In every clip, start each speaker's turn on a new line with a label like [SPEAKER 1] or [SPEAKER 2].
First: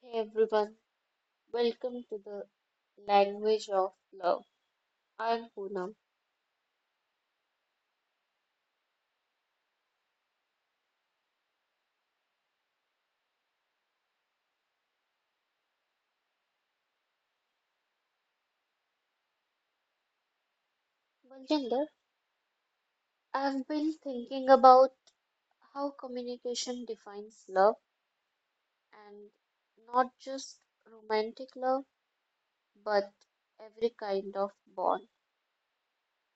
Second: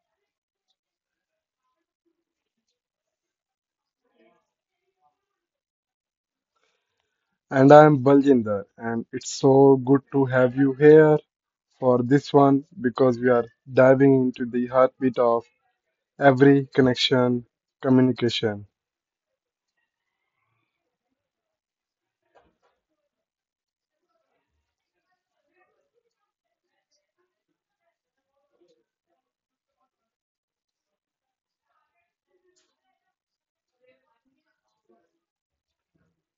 [SPEAKER 1] Hey everyone, welcome to the language of love. I'm Poonam.
[SPEAKER 2] And I'm Baljinder, and it's so good to have you here for this one because we are diving into the heartbeat of every connection communication.
[SPEAKER 1] Baljinder, I've been thinking about how communication defines love and not just romantic love, but every kind of bond,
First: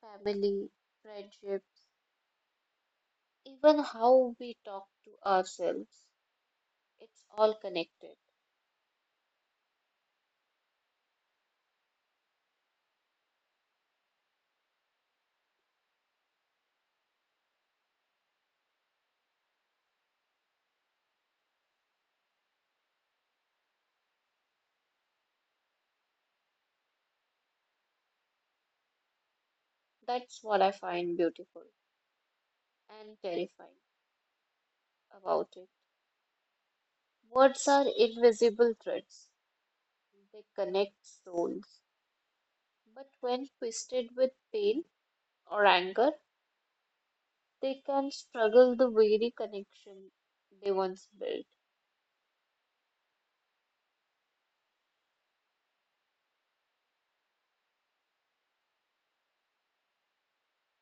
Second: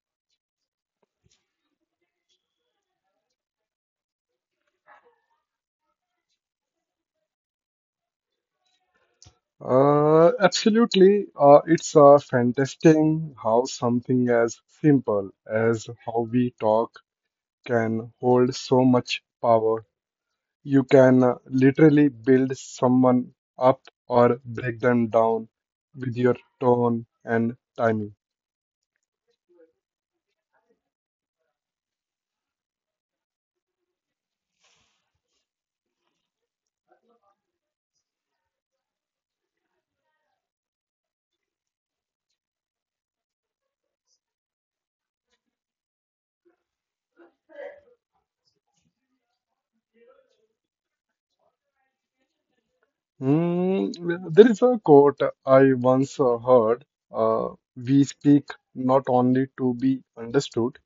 [SPEAKER 1] family, friendship, even how we talk to ourselves. It's all connected.
[SPEAKER 2] Absolutely, it's fantastic how something as simple as how we talk can hold so much power. You can literally build someone up or break them down with your tone and timing.
[SPEAKER 1] That's what I find beautiful and terrifying about it. Words are invisible threads. They connect souls. But when twisted with pain or anger, they can struggle the very connection they once built.
[SPEAKER 2] Mm, there is a quote I once heard. We speak not only to be understood,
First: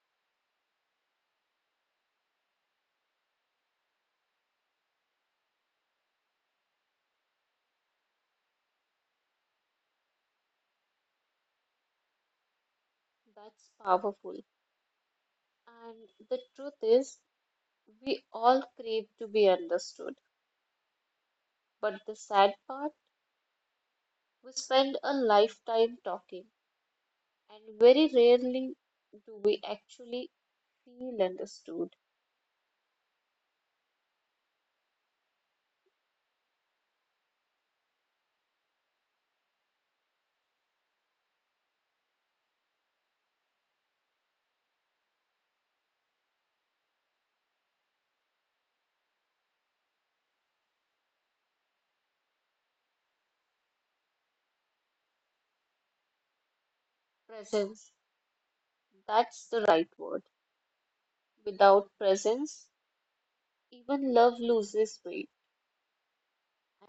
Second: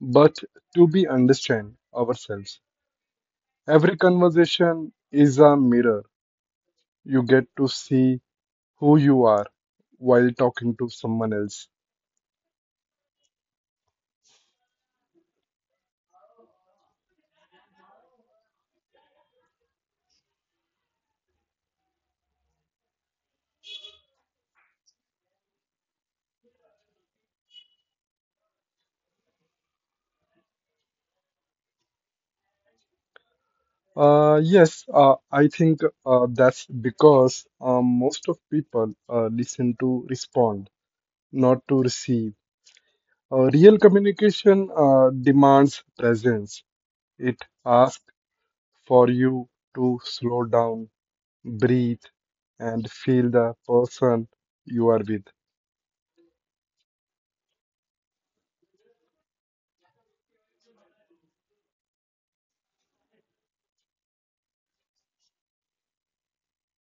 [SPEAKER 2] but to be understand ourselves. Every conversation is a mirror. You get to see who you are while talking to someone else.
[SPEAKER 1] That's powerful. And the truth is, we all crave to be understood. But the sad part, we spend a lifetime talking, and very rarely do we actually feel understood.
[SPEAKER 2] Yes, I think that's because most of people listen to respond, not to receive. Real communication demands presence. It asks for you to slow down, breathe, and feel the person you are with.
[SPEAKER 1] Presence, that's the right word. Without presence, even love loses weight.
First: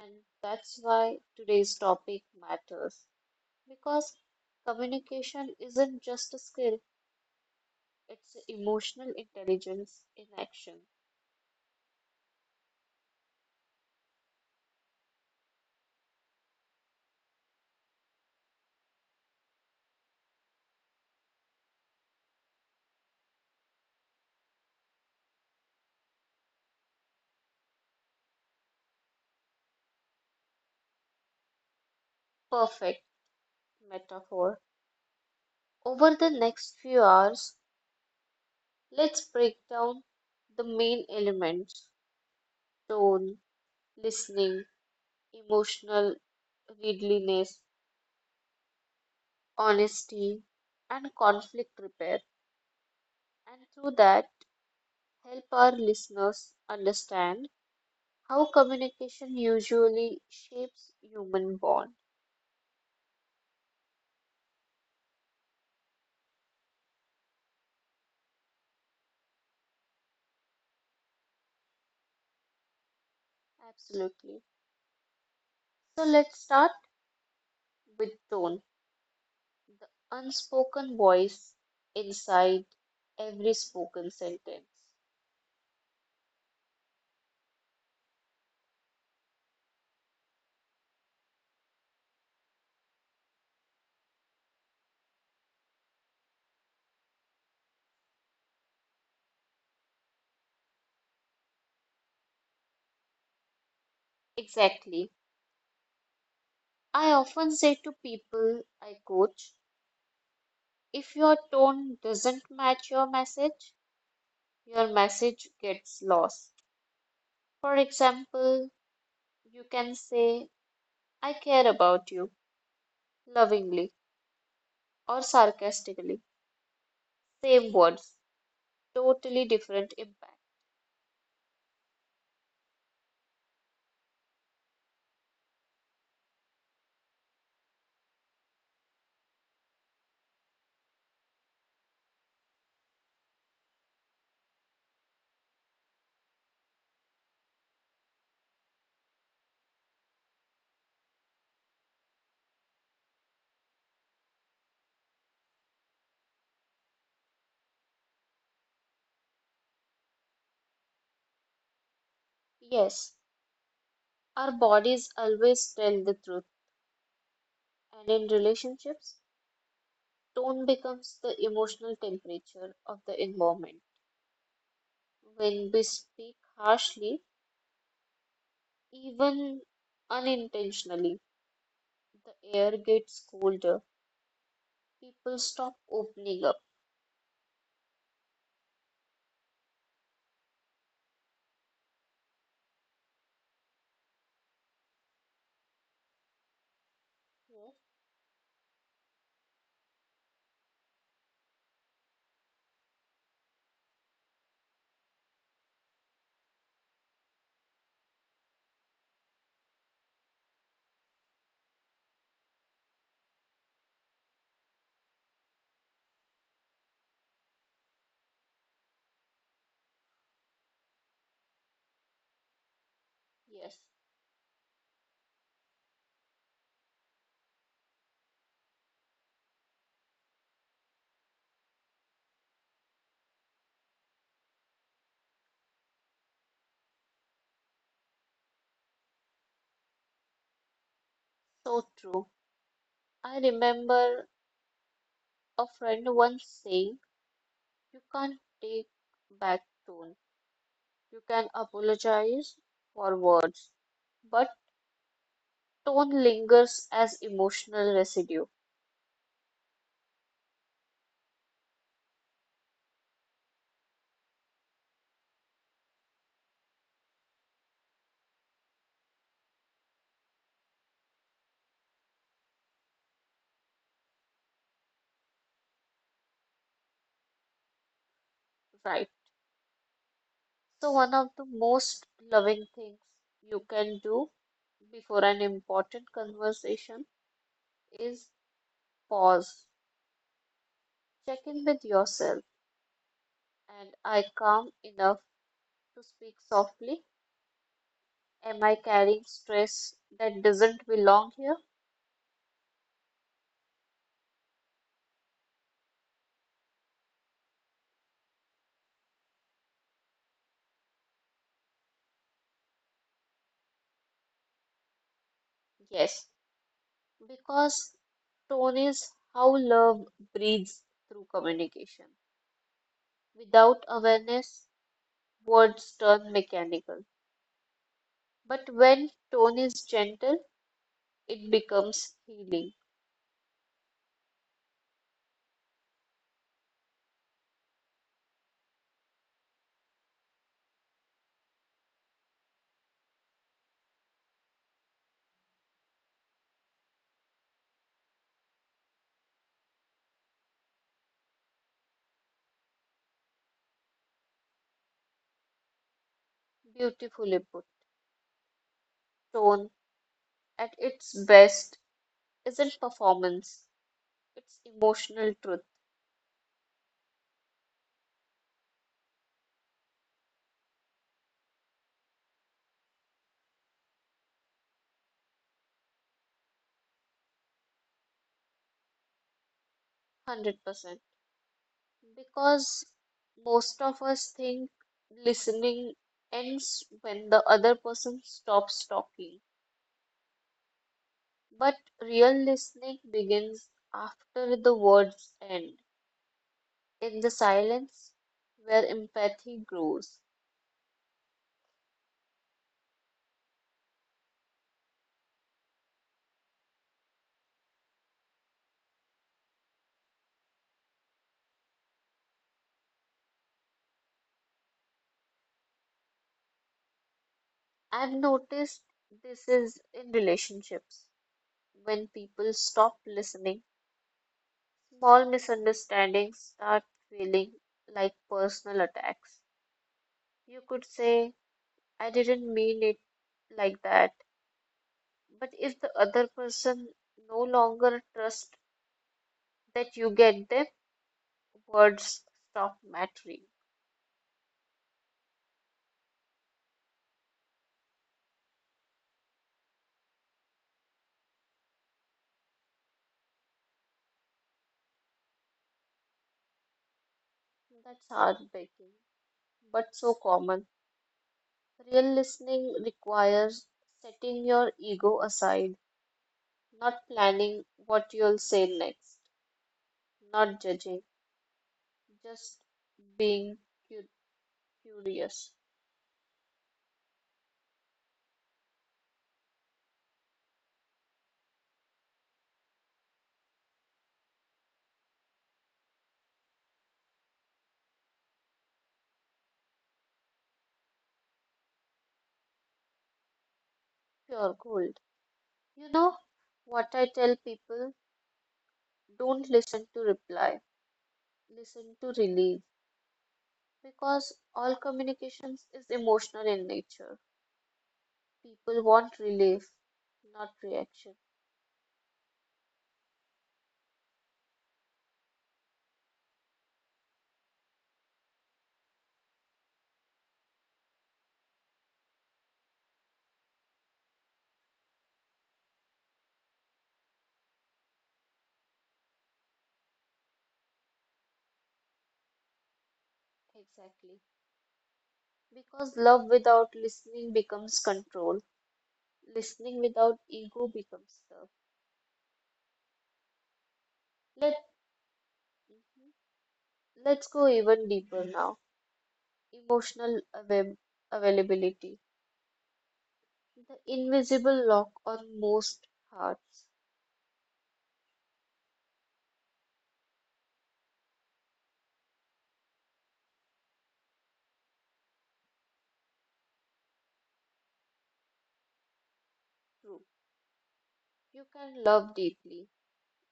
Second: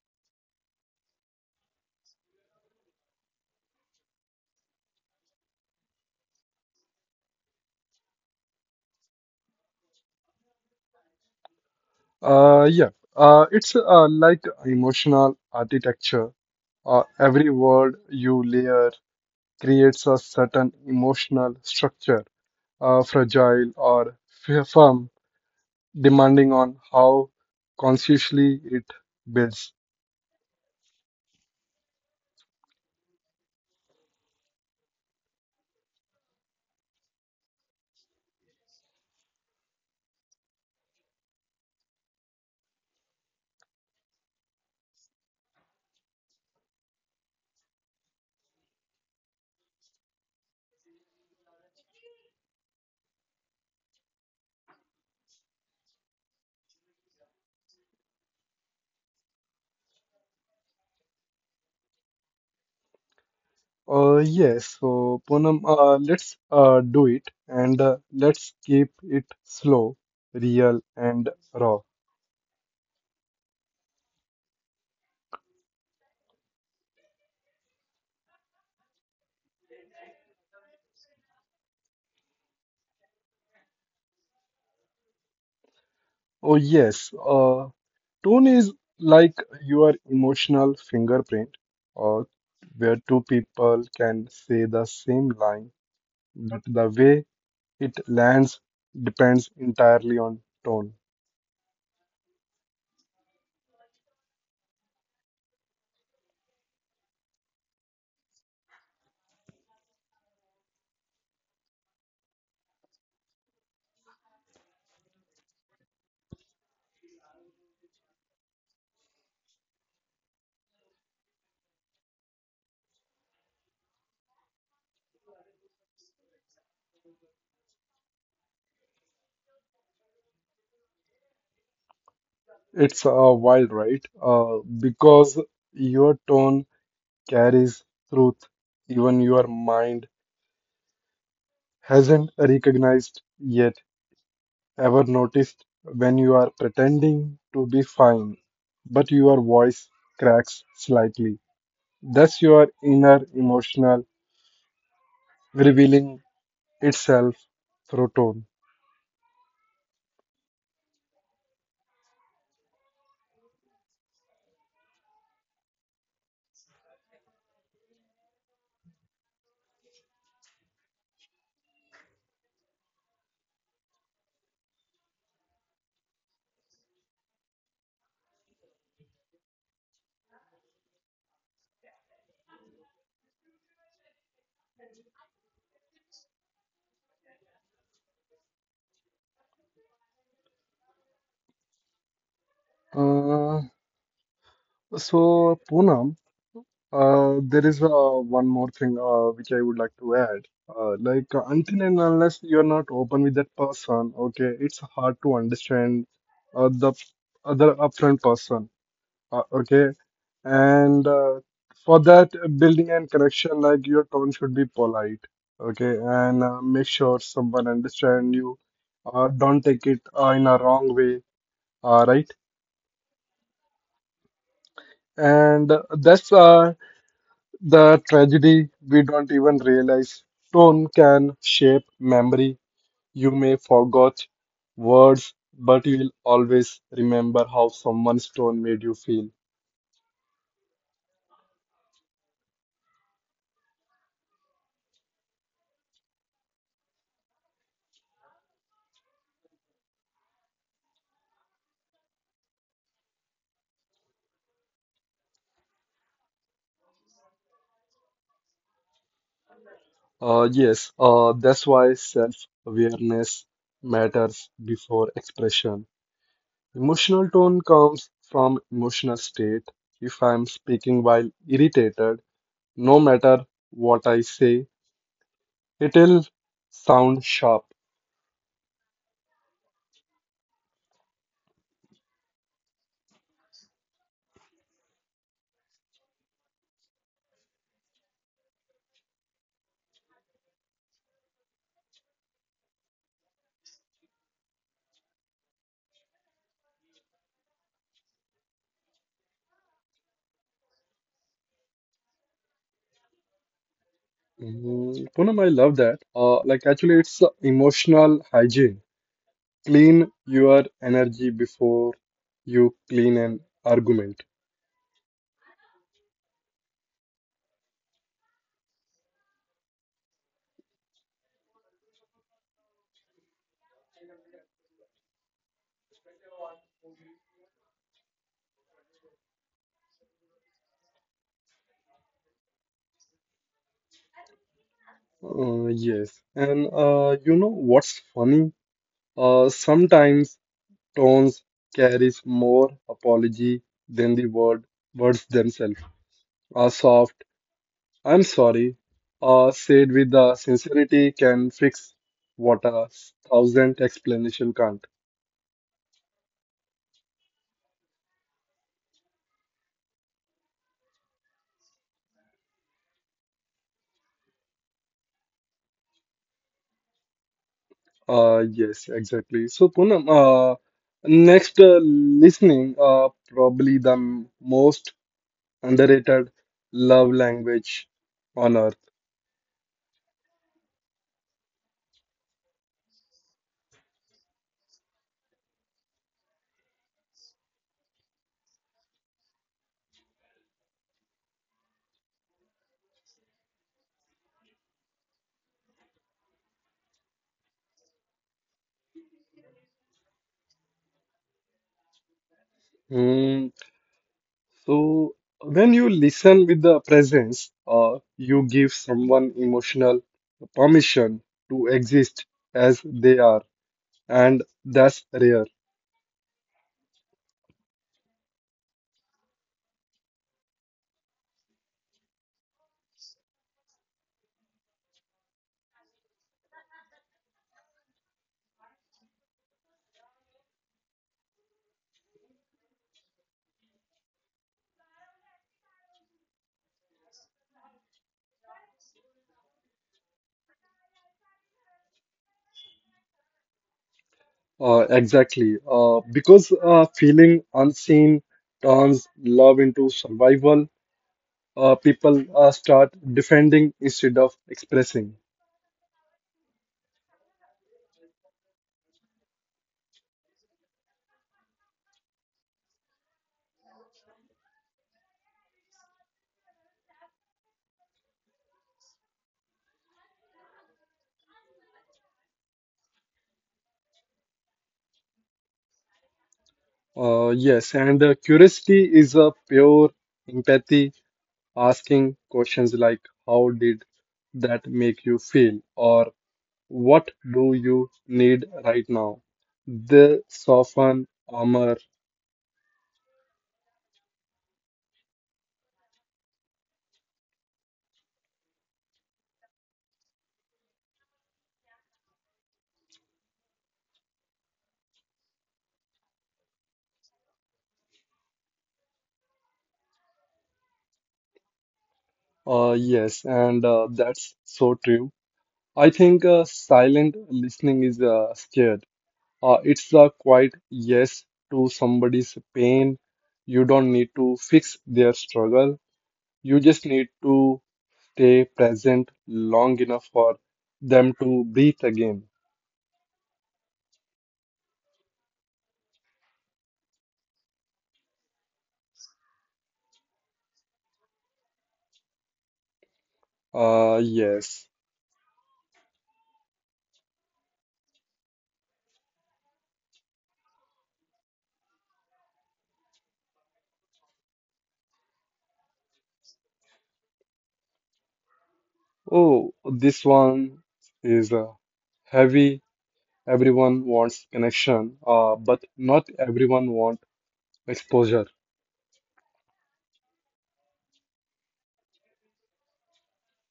[SPEAKER 1] And that's why today's topic matters because communication isn't just a skill, it's emotional intelligence in action.
[SPEAKER 2] Uh, yeah, it's like emotional architecture. Every word you layer creates a certain emotional structure, fragile or firm, depending on how consciously it builds.
[SPEAKER 1] Perfect metaphor. Over the next few hours, let's break down the main elements: tone, listening, emotional readiness, honesty, and conflict repair. And through that, help our listeners understand how communication usually shapes human bond.
[SPEAKER 2] Yes, so Poonam, let's do it, and let's keep it slow, real, and raw.
[SPEAKER 1] Absolutely. So let's start with tone, the unspoken voice inside every spoken sentence.
[SPEAKER 2] Oh, yes, uh, Tone is like your emotional fingerprint, uh, where two people can say the same line, but the way it lands depends entirely on tone.
[SPEAKER 1] Exactly. I often say to people I coach, if your tone doesn't match your message gets lost. For example, you can say, I care about you, lovingly or sarcastically, same words, totally different impact.
[SPEAKER 2] It's wild, right? Because your tone carries truth, even your mind hasn't recognized yet. Ever noticed when you are pretending to be fine, but your voice cracks slightly? That's your inner emotional revealing itself through tone.
[SPEAKER 1] Yes, our bodies always tell the truth, and in relationships, tone becomes the emotional temperature of the environment. When we speak harshly, even unintentionally, the air gets colder. People stop opening up.
[SPEAKER 2] Uh, so, Poonam, there is
[SPEAKER 1] Yes,
[SPEAKER 2] one more thing which I would like to add. Like, until and unless you're not open with that person, okay, it's hard to understand the other upfront person. Okay. And for that building and connection, like your tone should be polite. Okay. And make sure someone understand you. Don't take it in a wrong way. Right.
[SPEAKER 1] yes,
[SPEAKER 2] And that's the tragedy we don't even realize. Tone can shape memory. You may forget words, but you will always remember how someone's tone made you feel.
[SPEAKER 1] so true. I remember a friend once saying, you can't take back tone. You can apologize for words, but tone lingers as emotional residue.
[SPEAKER 2] Yes, that's why self-awareness matters before expression. Emotional tone comes from emotional state. If I'm speaking while irritated, no matter what I say, it'll sound sharp.
[SPEAKER 1] Right? So, one of the most loving things you can do before an important conversation is pause, check in with yourself, and I calm enough to speak softly. Am I carrying stress that doesn't belong here?
[SPEAKER 2] Mm, Poonam, I love that. Like actually, it's emotional hygiene. Clean your energy before you clean an argument.
[SPEAKER 1] Yes, because tone is how love breathes through communication. Without awareness, words turn mechanical. But when tone is gentle, it becomes healing.
[SPEAKER 2] Yes, and You know what's funny? Sometimes tones carries more apology than the words themselves. A soft "I'm sorry" said with the sincerity can fix what a thousand explanation can't.
[SPEAKER 1] Beautifully put. Tone at its best isn't performance, it's emotional truth.
[SPEAKER 2] Yes, exactly. So Poonam, next listening, probably the most underrated love language on earth.
[SPEAKER 1] 100%. Because most of us think listening ends when the other person stops talking. But real listening begins after the words end, in the silence where empathy grows.
[SPEAKER 2] Hmm. So when you listen with the presence, you give someone emotional permission to exist as they are, and that's rare.
[SPEAKER 1] I've noticed this is in relationships. When people stop listening, small misunderstandings start feeling like personal attacks. You could say, I didn't mean it like that. But if the other person no longer trusts that you get them, words stop mattering.
[SPEAKER 2] Exactly, because feeling unseen turns love into survival. People start defending instead of expressing.
[SPEAKER 1] That's heartbreaking, but so common. Real listening requires setting your ego aside. Not planning what you'll say next, not judging, just being cu- curious.
[SPEAKER 2] Yes, and Curiosity is a pure empathy, asking questions like, "How did that make you feel?" or "What do you need right now?" The soften armor.
[SPEAKER 1] Pure gold. You know what I tell people? Don't listen to reply, listen to relief. Because all communications is emotional in nature. People want relief, not reaction.
[SPEAKER 2] Yes, and That's so true. I think silent listening is scared. It's a quiet yes to somebody's pain. You don't need to fix their struggle. You just need to stay present long enough for them to breathe again.
[SPEAKER 1] Exactly. Because love without listening becomes control. Listening without ego becomes love.
[SPEAKER 2] Yes.
[SPEAKER 1] Let, Mhm. Let's go even deeper now. Emotional availability, the invisible lock on most hearts.
[SPEAKER 2] Oh, this one is heavy. Everyone wants connection, but not everyone wants exposure.
[SPEAKER 1] True, you can love deeply,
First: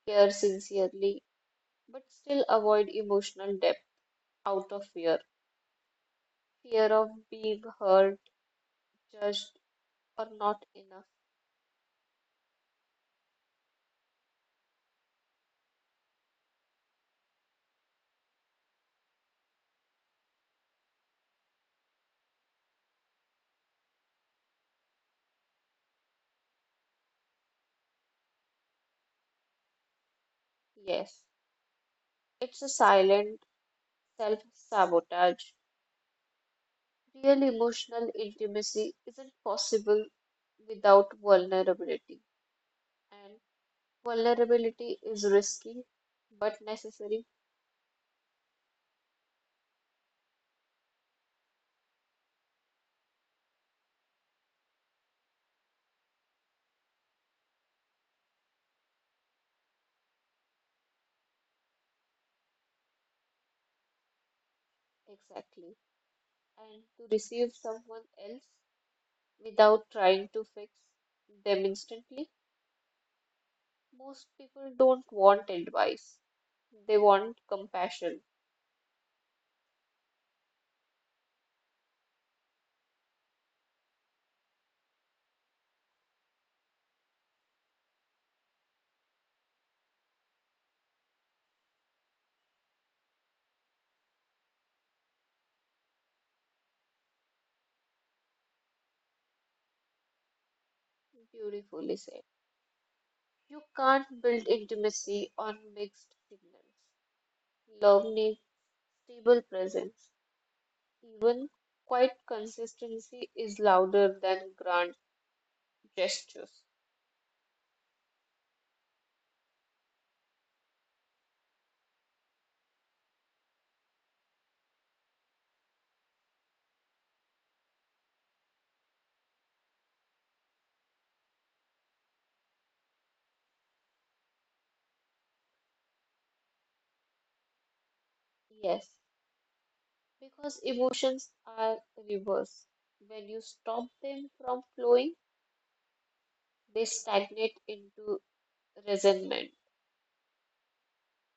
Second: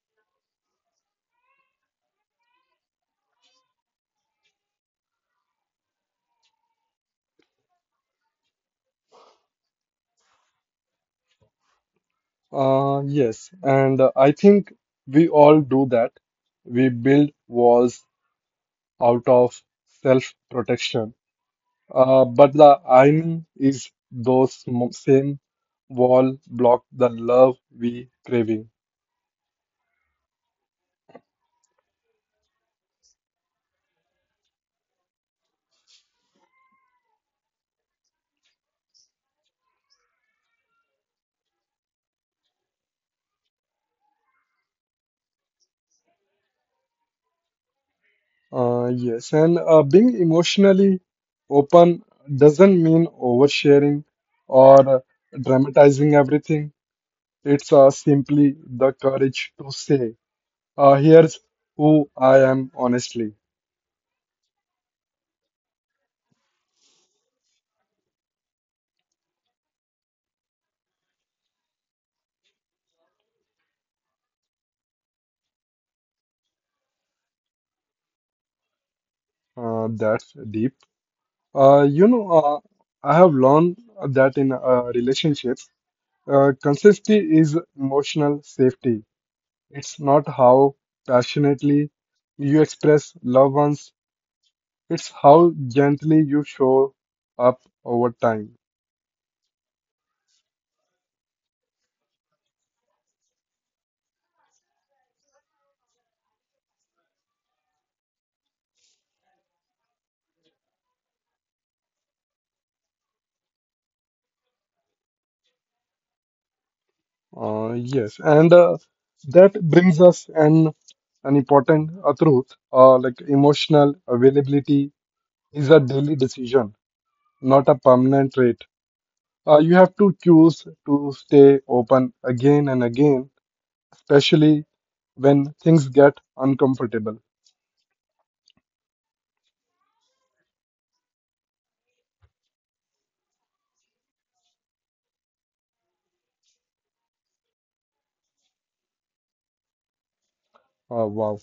[SPEAKER 1] care sincerely, but still avoid emotional depth out of fear. Fear of being hurt, judged, or not enough.
[SPEAKER 2] Yes, and I think we all do that. We build walls out of self-protection. But the irony is those same wall block the love we craving.
[SPEAKER 1] Yes, it's a silent self sabotage. Real emotional intimacy isn't possible without vulnerability, and vulnerability is risky but necessary.
[SPEAKER 2] Yes, and Being emotionally open doesn't mean oversharing or dramatizing everything. It's simply the courage to say, here's who I am honestly.
[SPEAKER 1] Exactly. And to receive someone else without trying to fix them instantly, most people don't want advice. They want compassion.
[SPEAKER 2] That's deep. You know, I have learned that in relationships, consistency is emotional safety. It's not how passionately you express loved ones, it's how gently you show up over time.
[SPEAKER 1] Beautifully said. You can't build intimacy on mixed signals. Love needs stable presence. Even quiet consistency is louder than grand gestures.
[SPEAKER 2] Yes, and That brings us an important truth. Like emotional availability is a daily decision, not a permanent trait. You have to choose to stay open again and again, especially when things get uncomfortable.
[SPEAKER 1] Yes, because emotions are reversed. When you stop them from flowing, they stagnate into resentment.
[SPEAKER 2] Uh, wow,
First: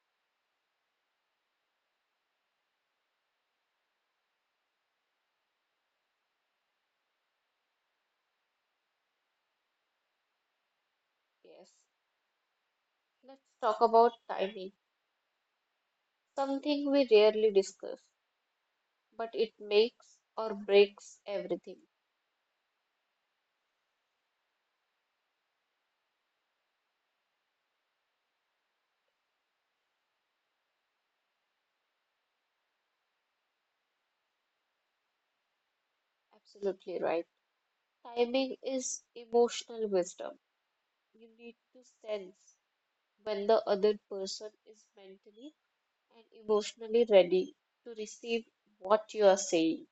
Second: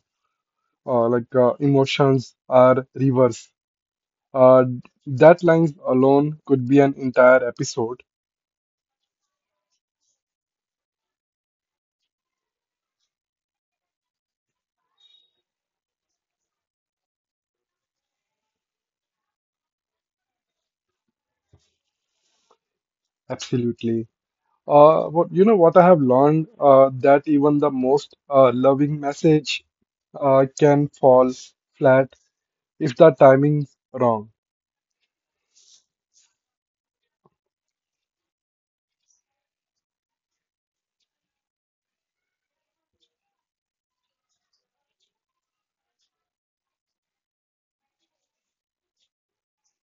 [SPEAKER 2] uh, like emotions are rivers. Uh, that lines alone could be an entire episode.
[SPEAKER 1] Yes. Let's talk about timing, something we rarely discuss, but it makes or breaks everything.
[SPEAKER 2] Absolutely. What, you know what I have learned that even the most loving message can fall flat if the timing's wrong.
[SPEAKER 1] Absolutely right. Timing is emotional wisdom. You need to sense when the other person is mentally and emotionally ready to receive what you are saying.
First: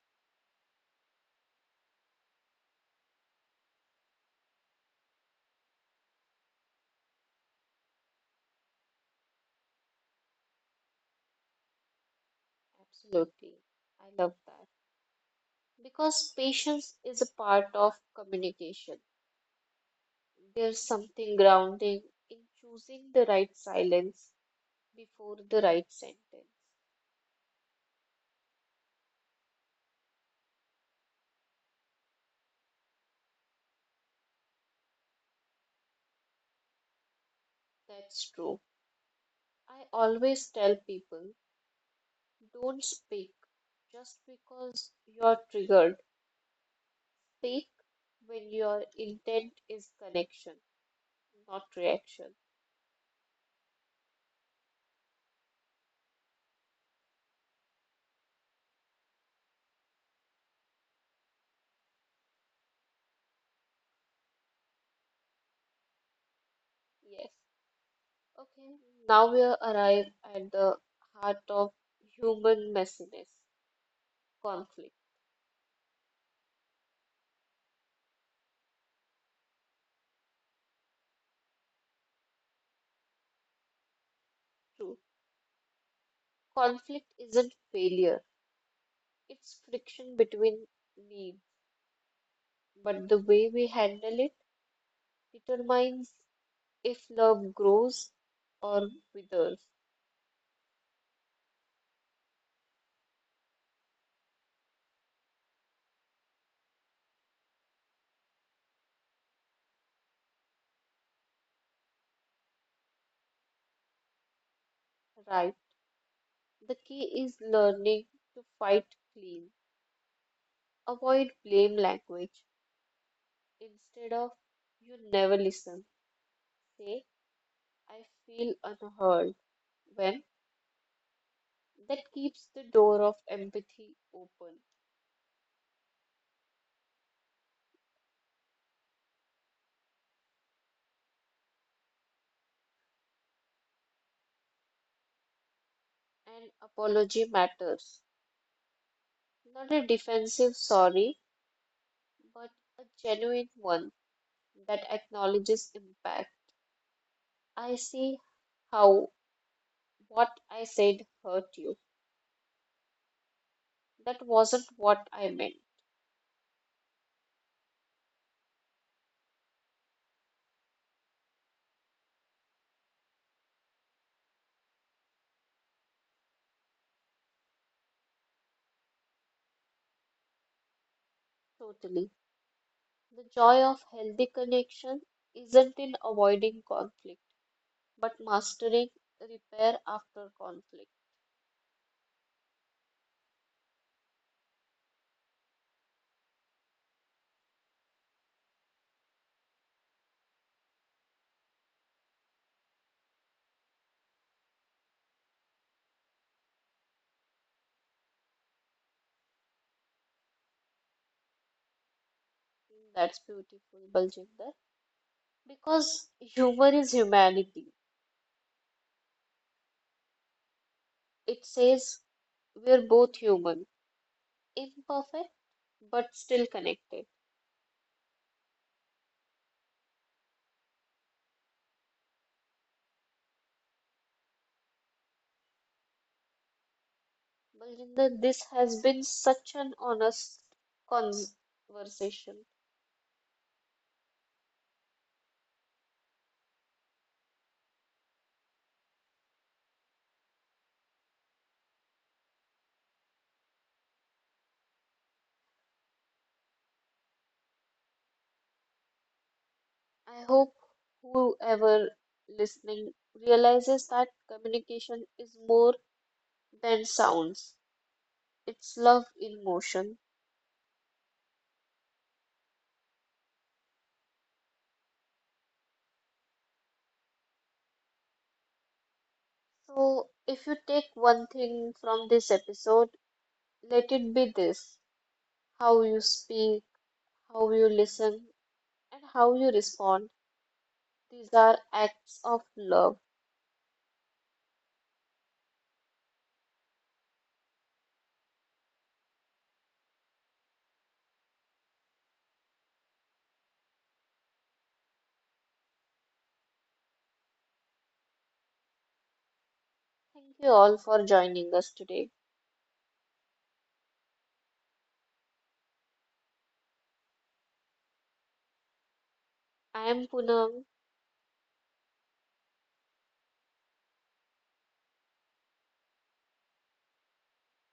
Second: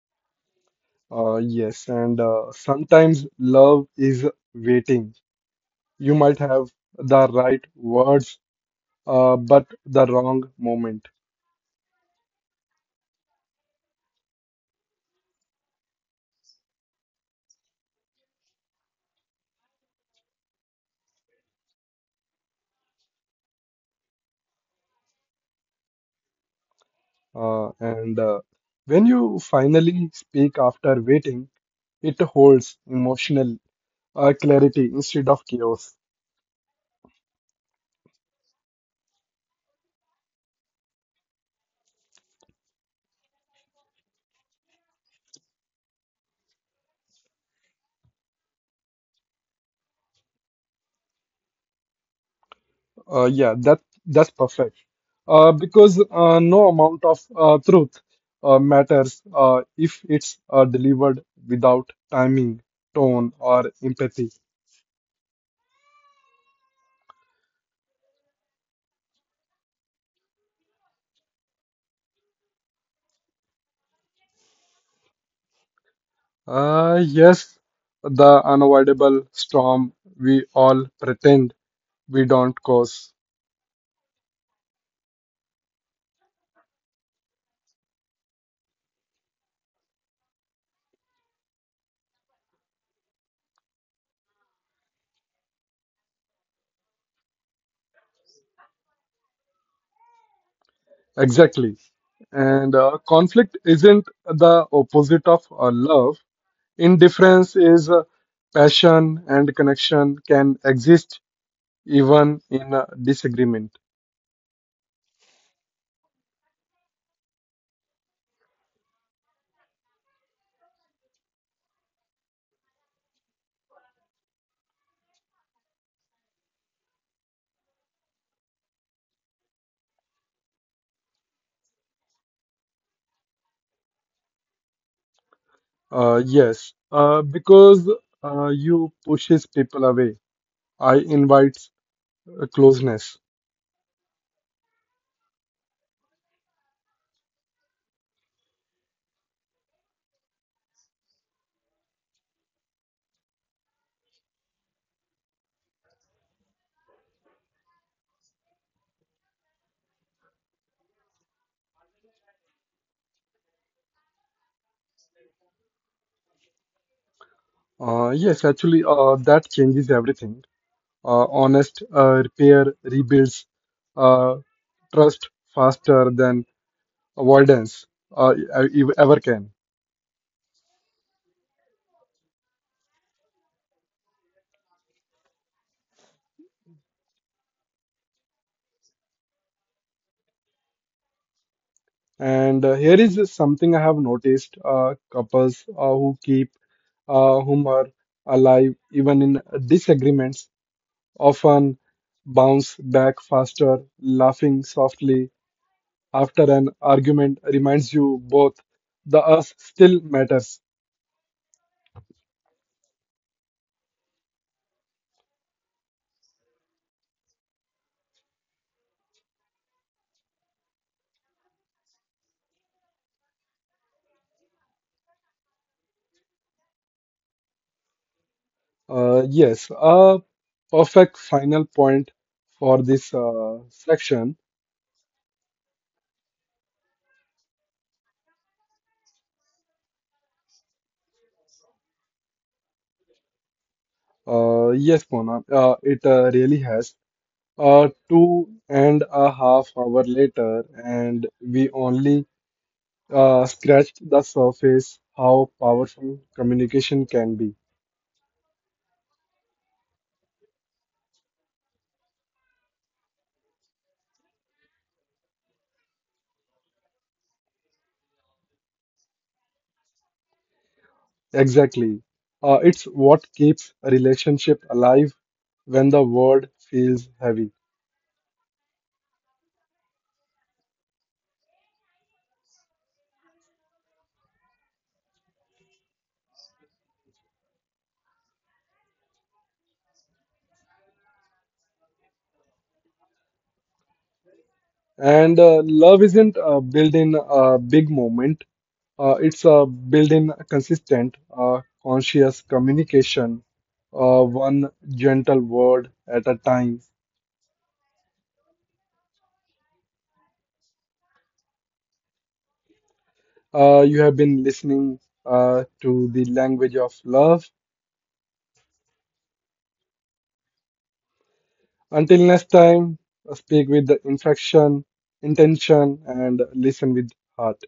[SPEAKER 2] Yes, and Sometimes love is waiting. You might have the right words, but the wrong moment.
[SPEAKER 1] Absolutely. I love that. Because patience is a part of communication. There's something grounding in choosing the right silence before the right sentence.
[SPEAKER 2] And when you finally speak after waiting, it holds emotional clarity instead of chaos.
[SPEAKER 1] That's true. I always tell people don't speak just because you're triggered. Speak when your intent is connection, not reaction.
[SPEAKER 2] Uh, yeah, that that's perfect. Because no amount of truth matters if it's delivered without timing, tone, or empathy.
[SPEAKER 1] Yes. Okay. Now we arrive at the heart of human messiness: conflict.
[SPEAKER 2] Uh, yes, the unavoidable storm we all pretend we don't cause.
[SPEAKER 1] True. Conflict isn't failure, it's friction between needs, but the way we handle it determines if love grows or withers.
[SPEAKER 2] Exactly. And conflict isn't the opposite of love. Indifference is. Passion and connection can exist even in a disagreement.
[SPEAKER 1] Right? The key is learning to fight clean. Avoid blame language. Instead of you never listen, say I feel unheard when, that keeps the door of empathy open.
[SPEAKER 2] Yes, because you pushes people away. I invites closeness.
[SPEAKER 1] And apology matters. Not a defensive sorry, but a genuine one that acknowledges impact. I see how what I said hurt you. That wasn't what I meant.
[SPEAKER 2] Yes, actually, that changes everything. Honest repair rebuilds uh, trust faster than avoidance uh, e- ever can.
[SPEAKER 1] Totally. The joy of healthy connection isn't in avoiding conflict, but mastering repair after conflict.
[SPEAKER 2] And here is something I have noticed: couples who keep whom are alive even in disagreements often bounce back faster. Laughing softly after an argument reminds you both the us still matters.
[SPEAKER 1] That's beautiful, Baljinder. Because humor is humanity. It says we're both human, imperfect, but still connected.
[SPEAKER 2] Yes, a perfect final point for this section.
[SPEAKER 1] Baljinder, this has been such an honest conversation.
[SPEAKER 2] Yes, Mona, it really has. 2.5 hours later, and we only scratched the surface how powerful communication can be.
[SPEAKER 1] I hope whoever listening realizes that communication is more than sounds. It's love in motion.
[SPEAKER 2] Exactly. It's what keeps a relationship alive when the world feels heavy.
[SPEAKER 1] So if you take one thing from this episode, let it be this. How you speak, how you listen, and how you respond. These are acts of love.
[SPEAKER 2] And love isn't built in a big moment. It's built in consistent, conscious communication, one gentle word at a time.
[SPEAKER 1] Thank you all for joining us today.
[SPEAKER 2] You have been listening to the language of love.
[SPEAKER 1] I am Poonam
[SPEAKER 2] Until next time, speak with the infection, intention, and listen with heart.